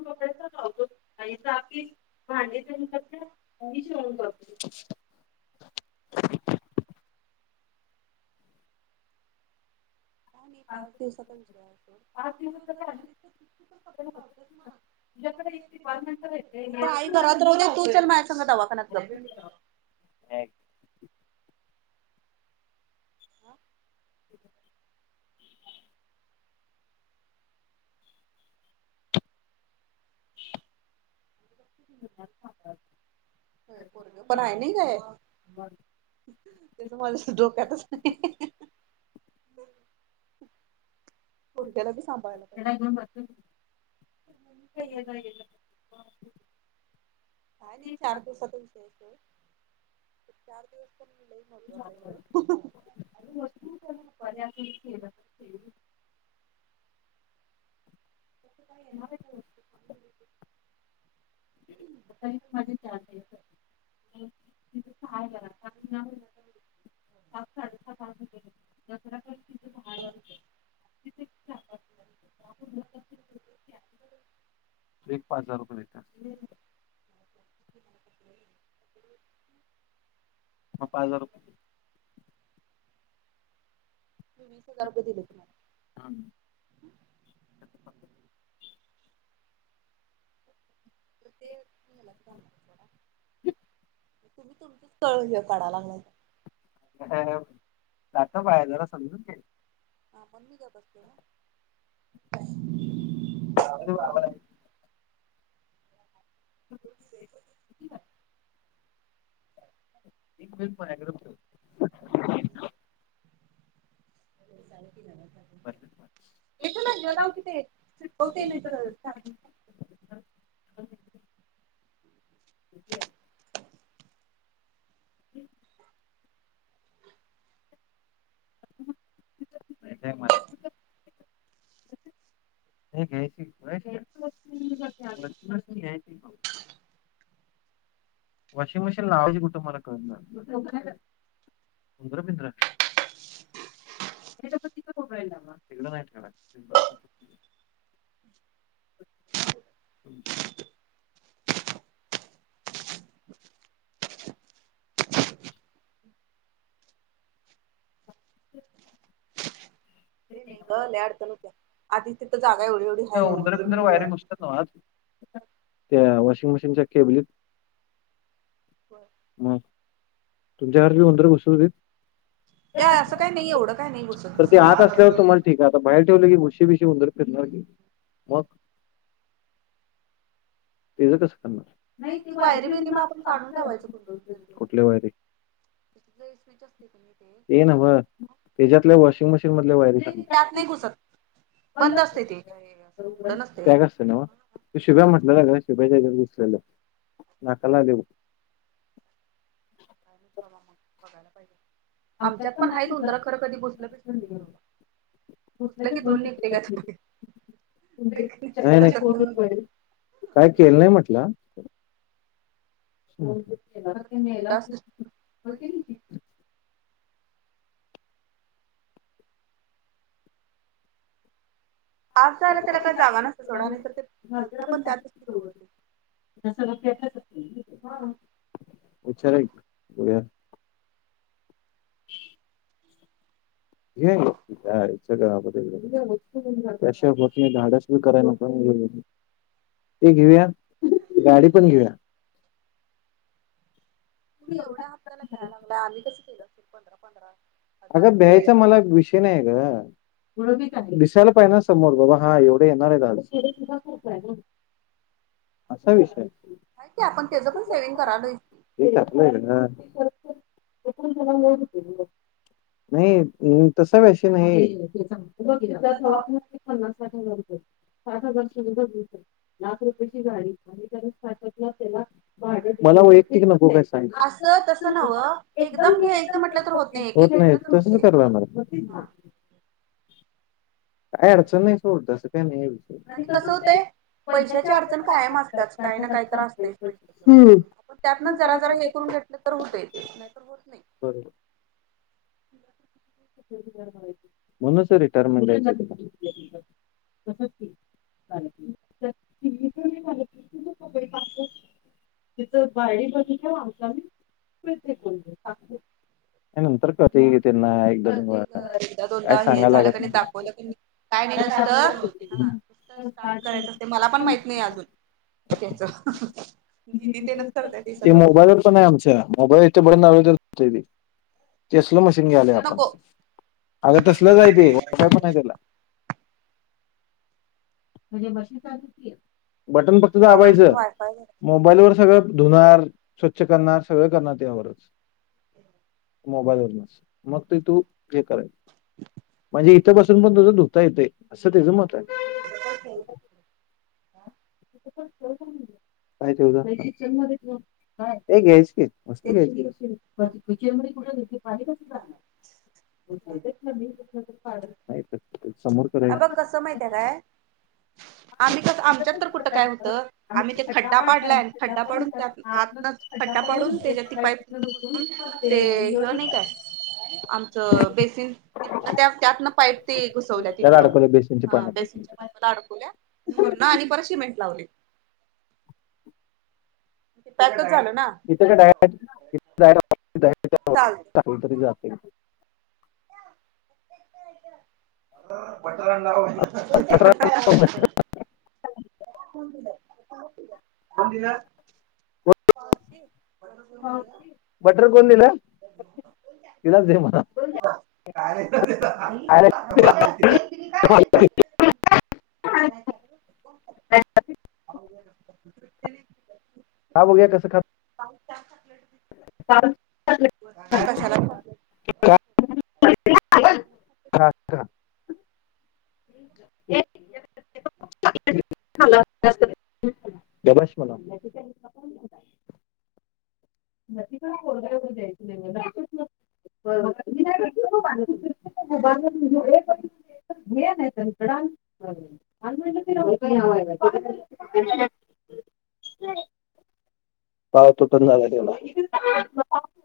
ती कपडे [unintelligible] तेनी भांडी येन करत्यात, मी शिवण करतोय. नाही नाही पाच दिवसाचा विषय हाय तो पाच दिवस जरी आली तर ती पण नाही तर आई घरात राहू दे तू चल माझ्या संग दवाखान्यात गप [unintelligible] ठ [unintelligible] होय पोरगं पण हाय नाही काय? तेज माझ्या डोक्यातच नाही. [inaudible] पोरग्याला बी सांभाळायला एकीकडं पाहिजे. घेवून बसतो की कुठं ये-जा, ये-जा करु काय नाही चार दिवसचा विषय आहे सोड चार दिवस तर लई महत्वाचं आहे गं वस्तू येत्या गं रुपाली असं असं केलं की घरात आहेस काय? सकाळीच माझे चार [unintelligible] [unintelligible] तो एक पाच हजार रुपये देता [unintelligible] ह पाच हजार रुपये मी वीस हजार रुपये दिले तुमाला थांब तर ते मलाच [unintelligible] जरा तुम्ही तुमचंच स्थळ हे काढाय लागलायसा [unintelligible] जरा समजून घ्याय हा म्हणून मी गप बसतोय ना [unintelligible] एक विन [unintelligible] बी ठेव [unintelligible] बर इथं नाही तिकडं लाव की ते चिकटव ते नाही तर चार्जिंग हे काय काय मला हे घ्यायची घ्यायची वस्तू घ्यायलाच पाहिजे वॉशिंग मशीन लावायची कुठं मला कळना झालंय. उंदरं बिंद्र नाहीतर मग तिथं कोपऱ्याला लावा तिकडं नाही ठेवणार इथंच असू दे. ठेवायचं ते नाही ग लई अडचण होत्या आधीच तिथं जागा एवढी एवढी आहे. उंदर बिंदर वायरे बिंद्र [unintelligible] घुसतात त्या वॉशिंग मशीनच्या केबलीत बरं. मग! तुमच्या घरात बी उंदरं घुसत होतीत? ए असं काही नाही, एवढं काही नाही घुसत. मग ठीक आहे आता बाहेर ठेवले की घूशी बिशी उंदरं फिरणार की मग! तेज कसं करणार? नाही ती ते वायरी वायरि-बिअरी बियरी मग आपण काढून गुंडळून ठेवायचं की, कुठल्या वायरी? ते स्वीच असतयं की नाही ते ते नव्हं तेच्यातल्या वॉशिंग मशीन मधल्या वायरी सांग नाही त्यात नाही घुसत, बंद असतंय ते, काय अस उघड नसतंय. तो शुभ्या म्हंटलेला ग शुभ्याच्या हेच्यात घुसलेलं, नाकाला लागलंय बघ. बघा मग, बघायला पाहिजे आमच्यात पण आहेत उंदर खरं कधी घुसलं बिसलं नाहीं एवढं. घुसलं की धुवून निघतंय घ्या ते बाहेर नाही, ते नाही. [unintelligible] काय केलं नाही म्हंटला. खरं ते मेल असलं, होय की नाही? आत जायला त्याला काय जागा नसत्या सोडा, नाहीतर ते घालतोय आपण त्यातच की तेवढं ते. ते सगळं पॅक च असतंय नव्ह ते? हा हम्म! विचारुया की. बघूया. घेऊया घे, तिच्या आईच्या गावात. त्याशिवाय होत नाही धाडस बी कराय नको आणि हे बी नको. ते घेऊया, गाडी पण घेऊया. तुम्ही एवढ्या हप्त्याला भिया लागलाय आम्ही कसं केलं असेल? पंधरा पंधरा हजार अगं भ्यायचं मला आहे विषय नाही आहे ग दिसायला पाहिजे ना समोर बाबा हां एवढं येणार आहेत आज. असा विषय आहे की आपण त्याचं पण सेव्हिंग करालोय की. तेल तापलंय ग नाही तसा विषय नाही. बघ हिच्या दवाखान्याचं पन्नास साठ हजार रुपये. साठ हजार ची [unintelligible] लाख रुपयाची गाडी आणि त्याला स्टार्टअप ला त्याला मला वयक्तिक नको काय सांगू. असं तसं नव्हं एकदम घ्यायचं म्हटलं तर एक होत एक नाही, घेतलं तर तसंच होतंय. करायला लागणार हा आहे. काय अडचण नाही सोड, तसं काय नाहीये विषय. आणि कसं होतंय पैशाची अडचण कायम असत्याच काय ना काय तर असतयचं पैशाच. हम्म आपण त्यातनच जरा जरा हे करून घेतलं तर होतंय ते, नाहीतर होत नाही. बरोबर. म्हणूनच ते रिटायरमेंट आहेत. तसंच की [inaudible] तिचं बारडी बघितल्यावर [unintelligible] दे फेकून काय नंतर कळतंय की ग त्यांना. कळतंय ग वेळा. एकदा काय दोनदा हे सांगायला झालं की लागत नाही दाखवलं की नाही, काय नाही आपल्याला निस्ता हां. कसं स्टार्ट करायचं असतंय मला पण माहित नाही अजून त्याच. दीदी तेन च करत्या ते सगळं. नाही आमच्या मोबाईल इथनं बटन दाबलं तर होतंय ते, तसलं मशीन घ्यालोय तसलं आपण. नको अगं तसलंचय ते पण! बटन फक्त दबायचं वायफाय मोबाईल व सगळ धुणार स्वच्छ करणार सगळं करणार त्यावरच मोबाईल वर नस मग ते तू जे कयल म्हणजे इथंपसून पण तुझं धुता येते असं त्याचं मत आहे तण [inaudible] का ठे हो! ते घ्यायच किचन तेच की म कुठ पाणी क समोर अ ब करायच कसं माहित आहे काय? आम्ही कस! आमच्यात तर कुठं काय होतं? आम्ही ते खड्डा पाडलाय खड्डा पाडून त्या आतनच खड्डा पाडून त्याच्या त पाईप ते हि नाही काय आमचं बेसिन त्या त्यातन पाईट ते घुसवल्या त्याला तिथून अडकवलं बेसिनच्या पाण्यात ल्या आणि ब शिमेंट लावले! ते पॅकच झालं ना? इथच्या डारेटडयर चालेल तरी जाते. बटलाडव दि खन दिला हो! ! पाशी! बटर कोन दिला दिलाच दे मला! का? [inaudible] [unintelligible] खराब हो ग कसे खात! पा चाप! ह! ! आता झाला! खा खा खा. हॅ गबाश म्हला! न का कोरवर जाय मच! ब ब [inaudible] [unintelligible] पड [unintelligible] [inaudible] पाळ तो पण झाला तवला